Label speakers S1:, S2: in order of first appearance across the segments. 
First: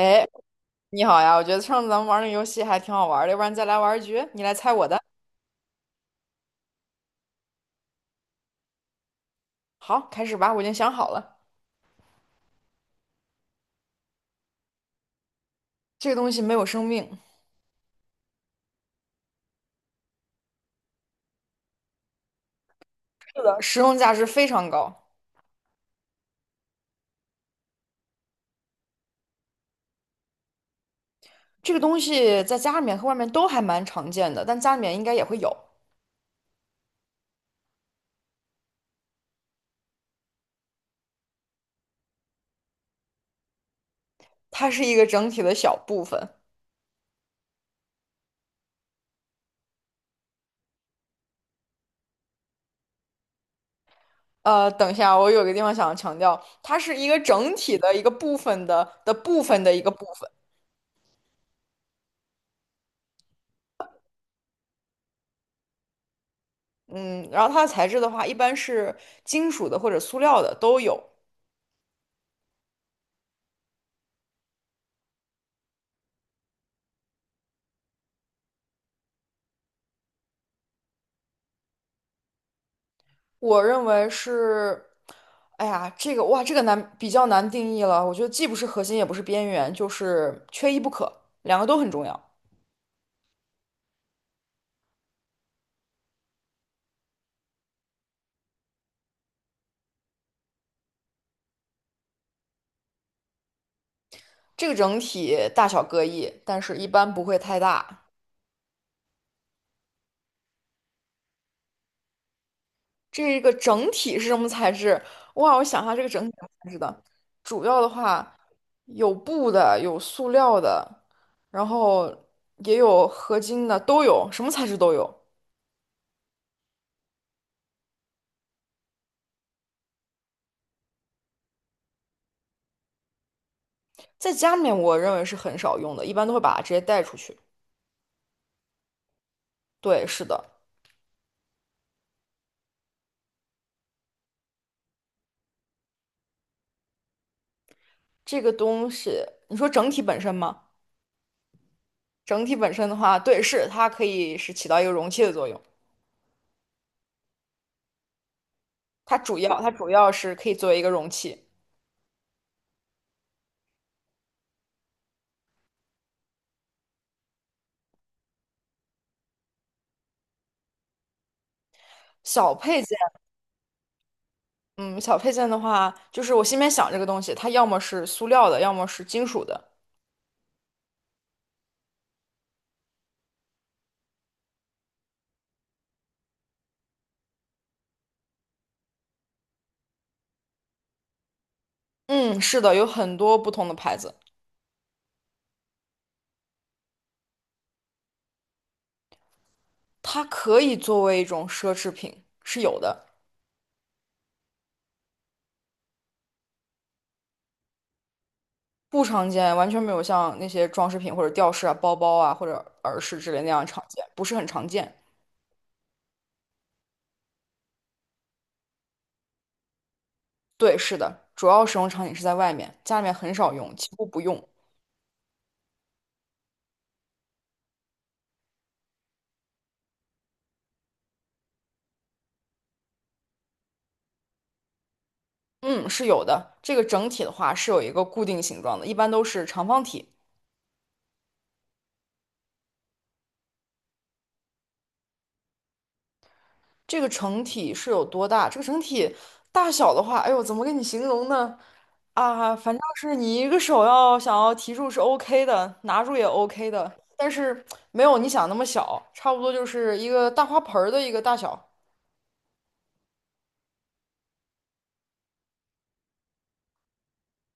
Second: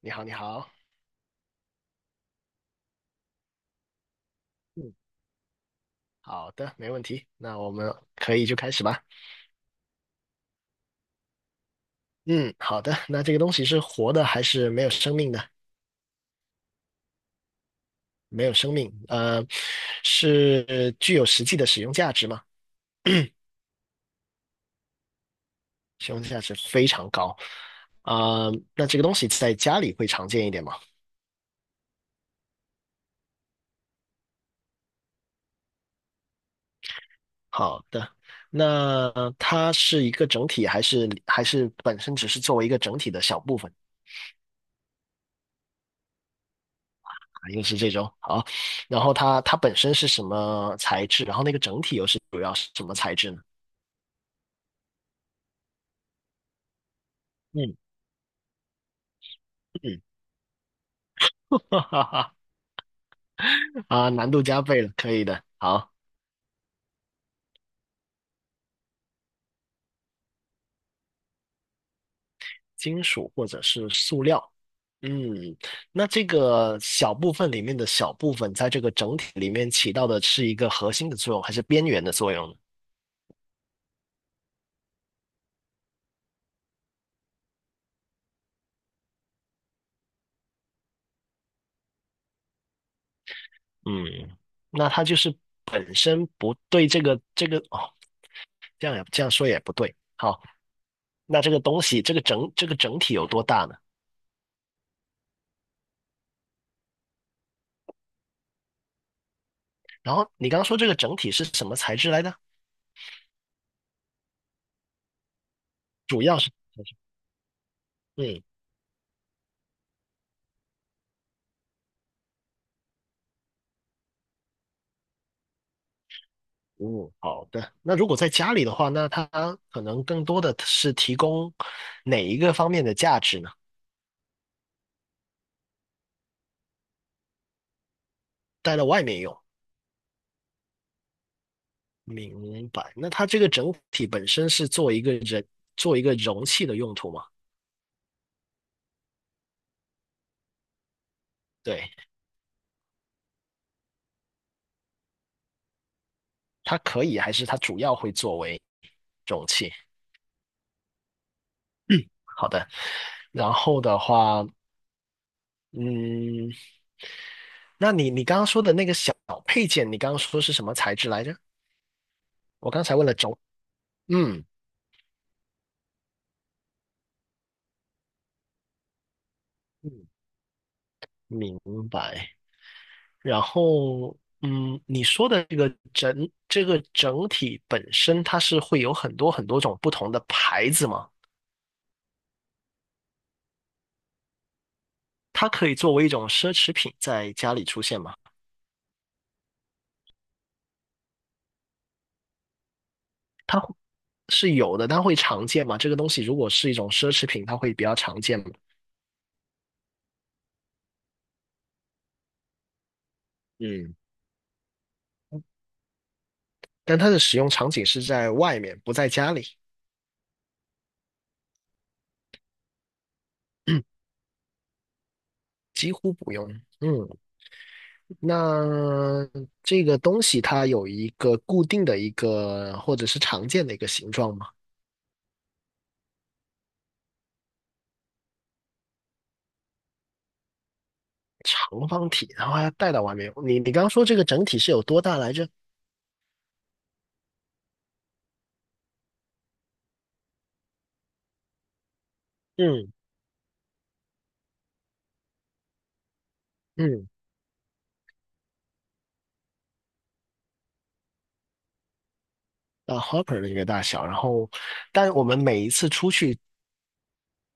S1: 你好，你好，
S2: 你好呀！我觉得上次咱们玩那个游戏还挺好玩的，要不然再来玩一局，你来猜我
S1: 嗯，
S2: 的。
S1: 好的，没问题。那我们可以就开始吧。
S2: 好，开始吧，我已经想好了，
S1: 嗯，好的。那这个东西是活的还是没有生命的？
S2: 这个东西没有生命，
S1: 没有生命，是具有实际的使用价值吗？
S2: 是 的，实用价值非常高。
S1: 使用价值非常高。啊、那这个东西在家里会常见一点吗？
S2: 这个东西在家里面和外面都还蛮常见的，但家里面应该也会有。
S1: 好的。那它是一个整体，还是本身只是作为一个整体的小部分？
S2: 它是一个整体的小部分。
S1: 又是这种好，然后它本身是什么材质？然后那个整体又是主要是什么材质呢？
S2: 等一下，我有个地方想要强调，它是一个整
S1: 嗯
S2: 体的一个部分的部分的一个
S1: 嗯，
S2: 部分。
S1: 哈哈哈啊，难度加倍了，可以的。好，
S2: 嗯，然后它的材质的话，一般是金属的或者塑料的都有。
S1: 金属或者是塑料。嗯，那这个小部分里面的小部分，在这个整体里面起到的是一个核心的作用，还是边缘的作用呢？
S2: 我认为是，哎呀，这个哇，这个难，比较难定义了。我觉得既不是核心，也不是边缘，就是缺一不可，两个都很重要。
S1: 嗯，那它就是本身不对这个哦，这样也这样说也不对。好，那这个东西，这个整这个整体有多大呢？
S2: 这个整体大小各异，但是一般不会太大。
S1: 然后你刚刚说这个整体是什么材质来的？
S2: 这个整体是什么材质？哇，我想一下，这个整
S1: 主
S2: 体
S1: 要
S2: 什么
S1: 是，
S2: 材质的，主要的话
S1: 嗯
S2: 有布的，有塑料的，然后也有合金的，都有，什么材质都有。
S1: 嗯，好的。那如果在家里的话，那它可能更多的是提供哪一个方面的价值呢？
S2: 在家里面，我认为是很少用的，一般都会把它直接带出去。
S1: 带到外面用，
S2: 对，是的。
S1: 明白。那它这个整体本身是做一个人，做一个容器的用途吗？
S2: 这个东西，你说整体本身吗？
S1: 对，
S2: 整体本身的话，对，是它可以是起到一个容器的作用。
S1: 它可以，还是它主要会作为
S2: 它主
S1: 容
S2: 要它
S1: 器？
S2: 主要是可以作为一个容器。
S1: 好的。然后的话，嗯，那你刚刚说的那个小配件，你刚刚说是什么材质来着？
S2: 小
S1: 我
S2: 配
S1: 刚才
S2: 件，
S1: 问了轴嗯
S2: 嗯，小配件的话，就是我心里面想这个东西，它要么是塑料的，要么是金属的。
S1: 嗯，明白。然后，嗯，你说的这个整这个整体本身，它是会有很多种不同的牌子吗？
S2: 嗯，是的，有很多不同的牌子，
S1: 它可以作为一种奢侈品在家里出现吗？
S2: 它可以作为一种奢侈品，是有的，
S1: 它会是有的，它会常见吗？这个东西如果是一种奢侈品，它会比较常见吗？
S2: 不常见，完全没有像那些装饰品或者吊饰啊、包包啊或者耳饰之类那样常
S1: 嗯，
S2: 见，不是很常见。
S1: 但它的使用场景是在外面，不在家里，
S2: 对，是的，主要使用场景是在外面，家里面很少用，几乎 不用。
S1: 几乎不用。嗯那这个东西它有一个固定的一个或者是常见的一个形状吗？
S2: 嗯，是有的。这个整体的话是有一个固定形状的，一般都是长方体。
S1: 长方体，然后要带到外面。你刚刚说这个整体是有多大来着？
S2: 这个整体是有多大？这个整体大小的话，哎呦，怎么跟你形容呢？啊，反正
S1: 嗯
S2: 是你一个手要想要提住是 OK 的，拿住也 OK 的，
S1: 嗯，
S2: 但是没有你想那么小，差不多就是一个大花盆儿的一个大小。
S1: 啊，hopper 的一个大小。然后，但我们每一次出去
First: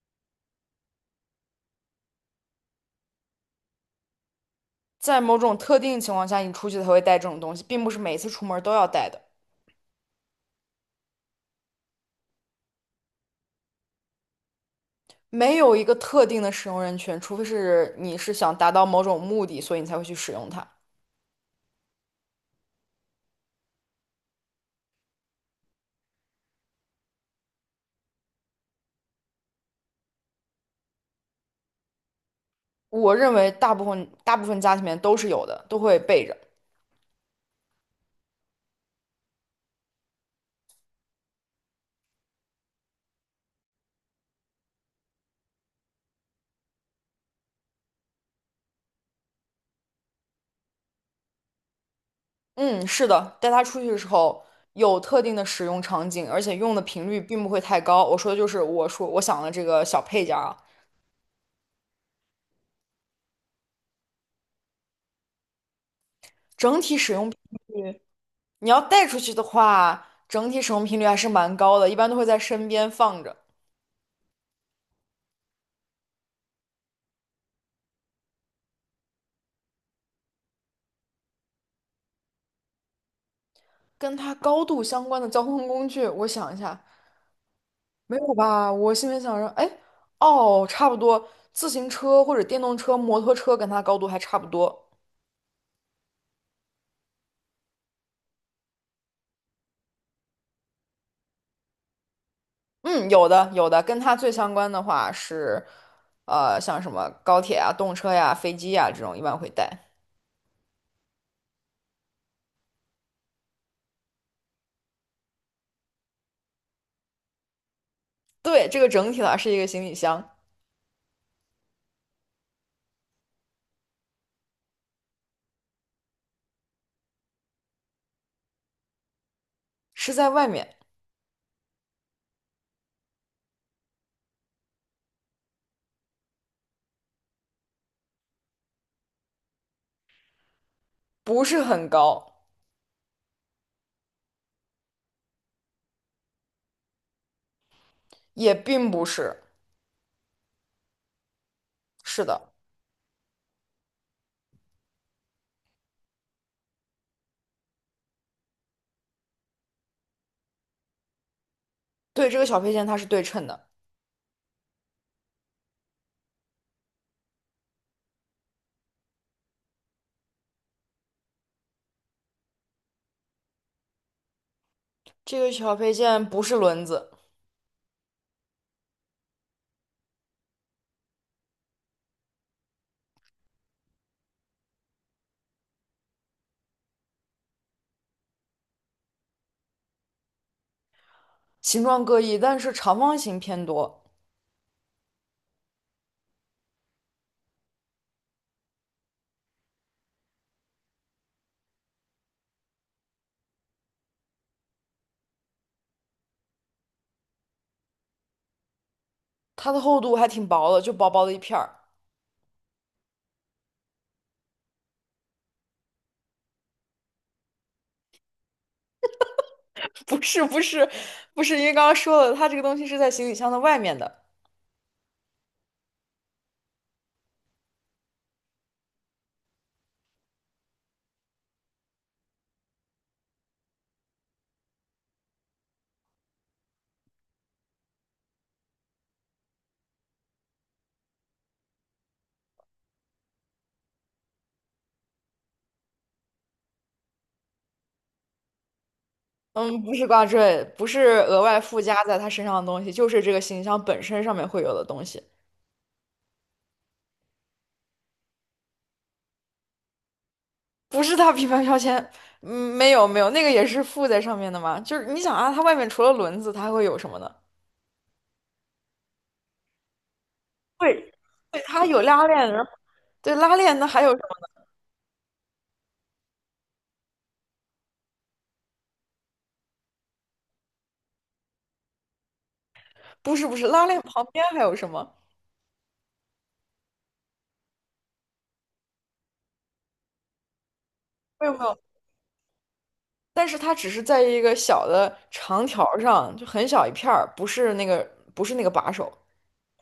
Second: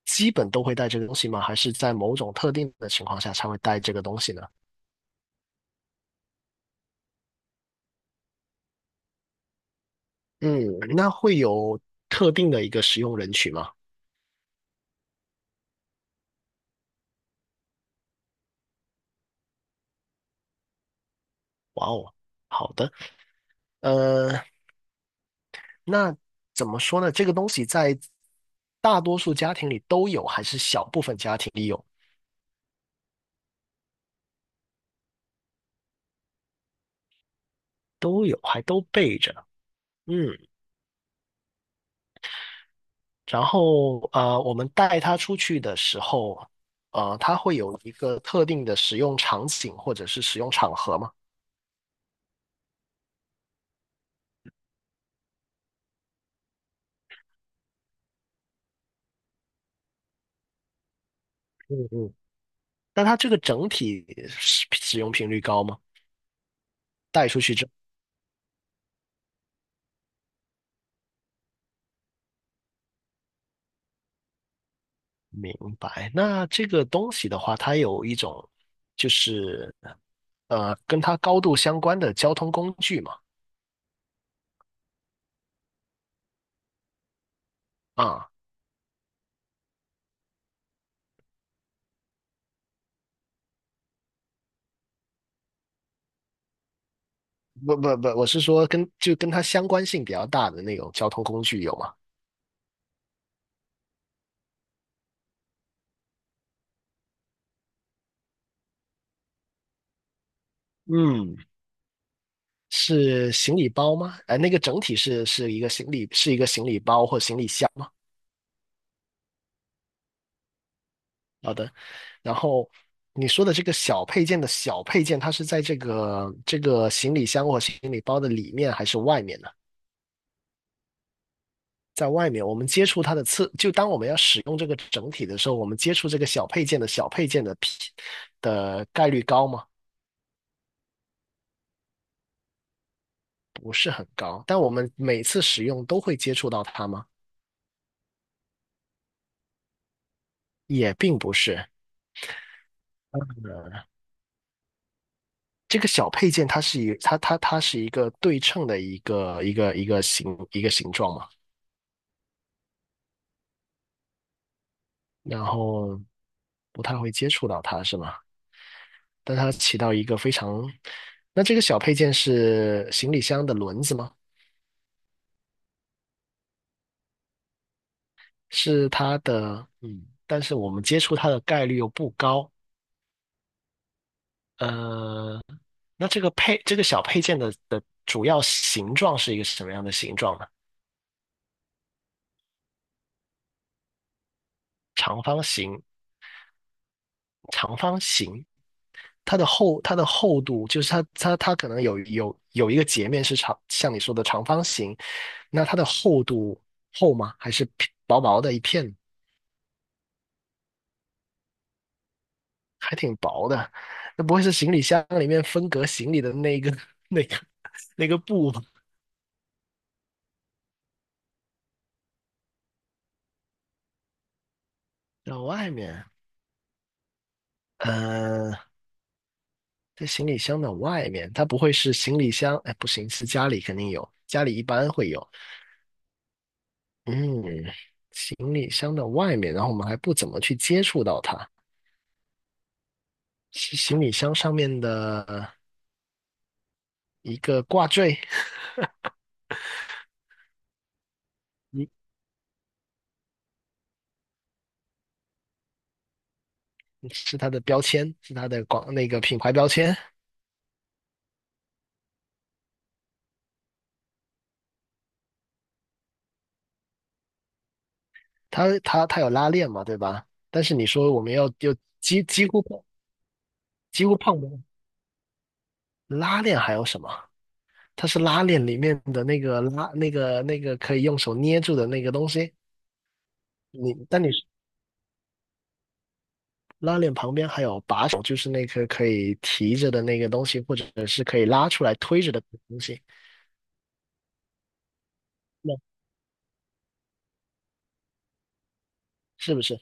S1: 基本都会带这个东西吗？还是在某种特定的情况下才会带这个东西呢？
S2: 在某种特定情况下，你出去才会带这种东西，并不是每次出门都要带的。
S1: 嗯，那会有特定的一个使用人群吗？
S2: 没有一个特定的使用人群，除非是你是想达到某种目的，所以你才会去使用它。
S1: 哇哦，好的。呃。那怎么说呢？这个东西在大多数家庭里都有，还是小部分家庭里有，
S2: 我认为大部分家庭里面都是有的，都会备着。
S1: 都有，还都备着。嗯，然后我们带它出去的时候，它会有一个特定的使用场景或者是使用场合嘛。
S2: 嗯，是的，带它出去的时候有特定的使用场景，而且用的频率并不会太高。我说的就是我说我想的这个小配件儿啊，
S1: 嗯嗯。那它这个整体使使用频率高吗？
S2: 整体使
S1: 带
S2: 用频
S1: 出去之后，
S2: 率，你要带出去的话，整体使用频率还是蛮高的，一般都会在身边放着。
S1: 明白。那这个东西的话，它有一种就是跟它高度相关的交通工具嘛。
S2: 跟它高度相关的交通工具，我想一下。没
S1: 啊，
S2: 有吧？我心里想着，哎，哦，差不多，自行车或者电动车、摩托车跟它高度还差不多。
S1: 不不不，我是说跟就跟它相关性比较大的那种交通工具有吗？
S2: 嗯，有的，有的，跟它最相关的话是，像什么高铁啊、动车呀、飞机呀这种，一般会带。
S1: 嗯，是行李包吗？哎，那个整体是是一个行李是一个行李包或行李箱吗？
S2: 对，这个整体呢是一个行李箱，
S1: 好的。然后你说的这个小配件的小配件，它是在这个行李箱或行李包的里面还是外面呢？
S2: 是在外面，
S1: 在外面，我们接触它的次，就当我们要使用这个整体的时候，我们接触这个小配件的小配件的皮的概率高吗？
S2: 不是很高，
S1: 不是很高，但我们每次使用都会接触到它吗？
S2: 也并不是。
S1: 也并不是。
S2: 是的，
S1: 呃，这个小配件它是一它是一个对称的一个一个形一个形状嘛，
S2: 对，这个小配件它是对称的，
S1: 然后不太会接触到它是吗？但它起到一个非常，那这个小配件是行李箱的轮子吗？
S2: 这个小配件不是轮子，
S1: 是它的，嗯，但是我们接触它的概率又不高。呃，那这个配这个小配件的的主要形状是一个什么样的形状呢？
S2: 形状各异，但是长方形偏多，
S1: 长方形，长方形它的厚它的厚度就是它可能有有一个截面是长，像你说的长方形，那它的厚度厚吗？还是薄薄的一片，
S2: 它的厚度还挺薄的，就薄薄的一片儿。
S1: 还挺薄的？那不会是行李箱里面分隔行李的那个那个那个布吧？
S2: 不是不是不是，因为刚刚说了，它这个东西是在行李箱的外面的。
S1: 然外面，呃，在行李箱的外面，它不会是行李箱？哎，不行，是家里肯定有，家里一般会有。嗯，行李箱的外面，然后我们还不怎么去接触到它，是行李箱上面的一个挂坠，
S2: 嗯，不是挂坠，不是额外附加
S1: 一
S2: 在它身上的东西，就是这个行李箱本身上面会有的东西，
S1: 是它的标签，是它的广那个品牌标签，
S2: 不是它品牌标签。嗯，没有没有，那个也是附在上面的嘛。就是你想啊，它外面除了轮子，它还会有什么呢？
S1: 它有拉链嘛，对吧？但是你说
S2: 对，
S1: 我们要
S2: 对，
S1: 就
S2: 它有
S1: 几
S2: 拉
S1: 几
S2: 链，
S1: 乎
S2: 然后对拉链，那还
S1: 几
S2: 有
S1: 乎
S2: 什么？
S1: 碰不到拉链，还有什么？它是拉链里面的那个拉那个那个可以用手捏住的那个东西，
S2: 不是不是，拉
S1: 你
S2: 链
S1: 但
S2: 旁
S1: 你
S2: 边还有什么？
S1: 拉链旁边还有把手，就是那颗可以提着的那个东西，或者是可以
S2: 没有没
S1: 拉
S2: 有，
S1: 出来推着的东西。
S2: 但是它只是在一个小的长
S1: 那
S2: 条儿上，就很小一片儿，不是那个把手。
S1: 是不是？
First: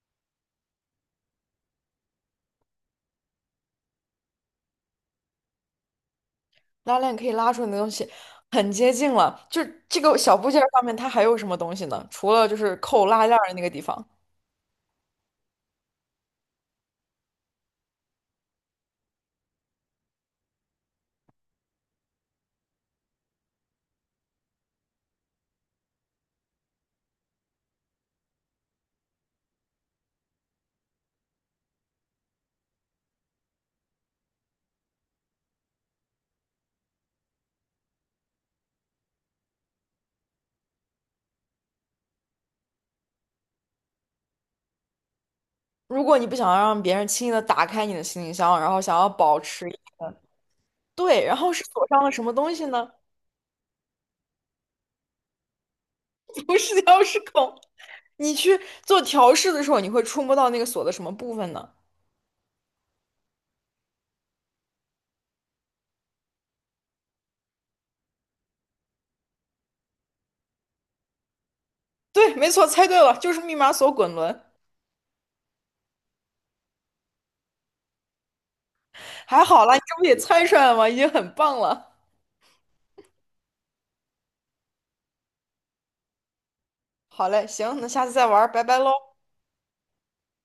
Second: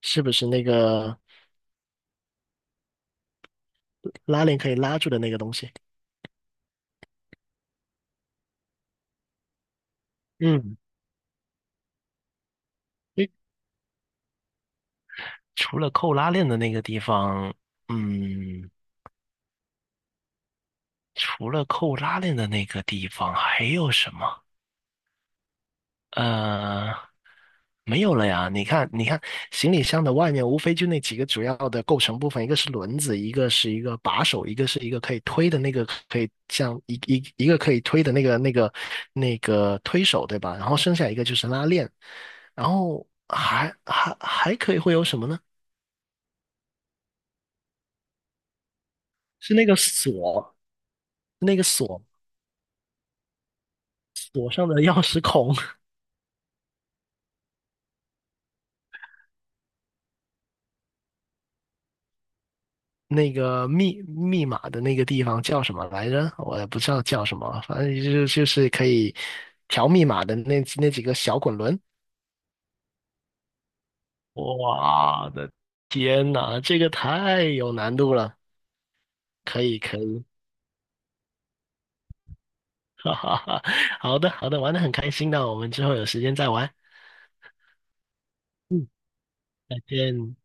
S1: 是不是那个拉链可以拉住的那个东西？
S2: 拉链可以拉出来的东西很接近了。就这个小部件儿
S1: 嗯，
S2: 上面，它还有什么东西呢？除了就是扣拉
S1: 诶
S2: 链儿的那个地方。
S1: 除了扣拉链的那个地方，嗯，除了扣拉链的那个地方，还有什么？呃，没有了呀。你看，你看，行李箱的外面无非就那几个主要的构成部分，一个是轮子，一个是一个把手，一个是一个可以推的那个，可以像一个可以推的那个那个那个推手，对吧？然后剩下一个就是拉链，然后还可以会有什么呢？
S2: 如果你不想让别人轻易的打开你的行李箱，然后想要保
S1: 是那
S2: 持
S1: 个锁，
S2: 对，然后
S1: 那
S2: 是
S1: 个
S2: 锁上
S1: 锁
S2: 了什么东西呢？
S1: 锁上的钥匙孔。
S2: 不是钥匙孔。你去做调试的时候，你会触摸到那个锁的什么部分呢？
S1: 那个密密码的那个地方叫什么来着？我也不知道叫什么，反正就就是可以调密码的那那几个小滚轮。
S2: 对，没错，猜对了，就是密码锁滚轮。
S1: 哇的天呐，这个太有难度了！
S2: 还
S1: 可
S2: 好啦，
S1: 以
S2: 你这
S1: 可
S2: 不也
S1: 以，
S2: 猜出来了吗？已经很棒了。
S1: 哈哈哈，好的好的，玩的很开心的，我们之后有时间再玩。
S2: 好嘞，行，那下次再玩儿，拜拜
S1: 嗯，
S2: 喽。
S1: 再见。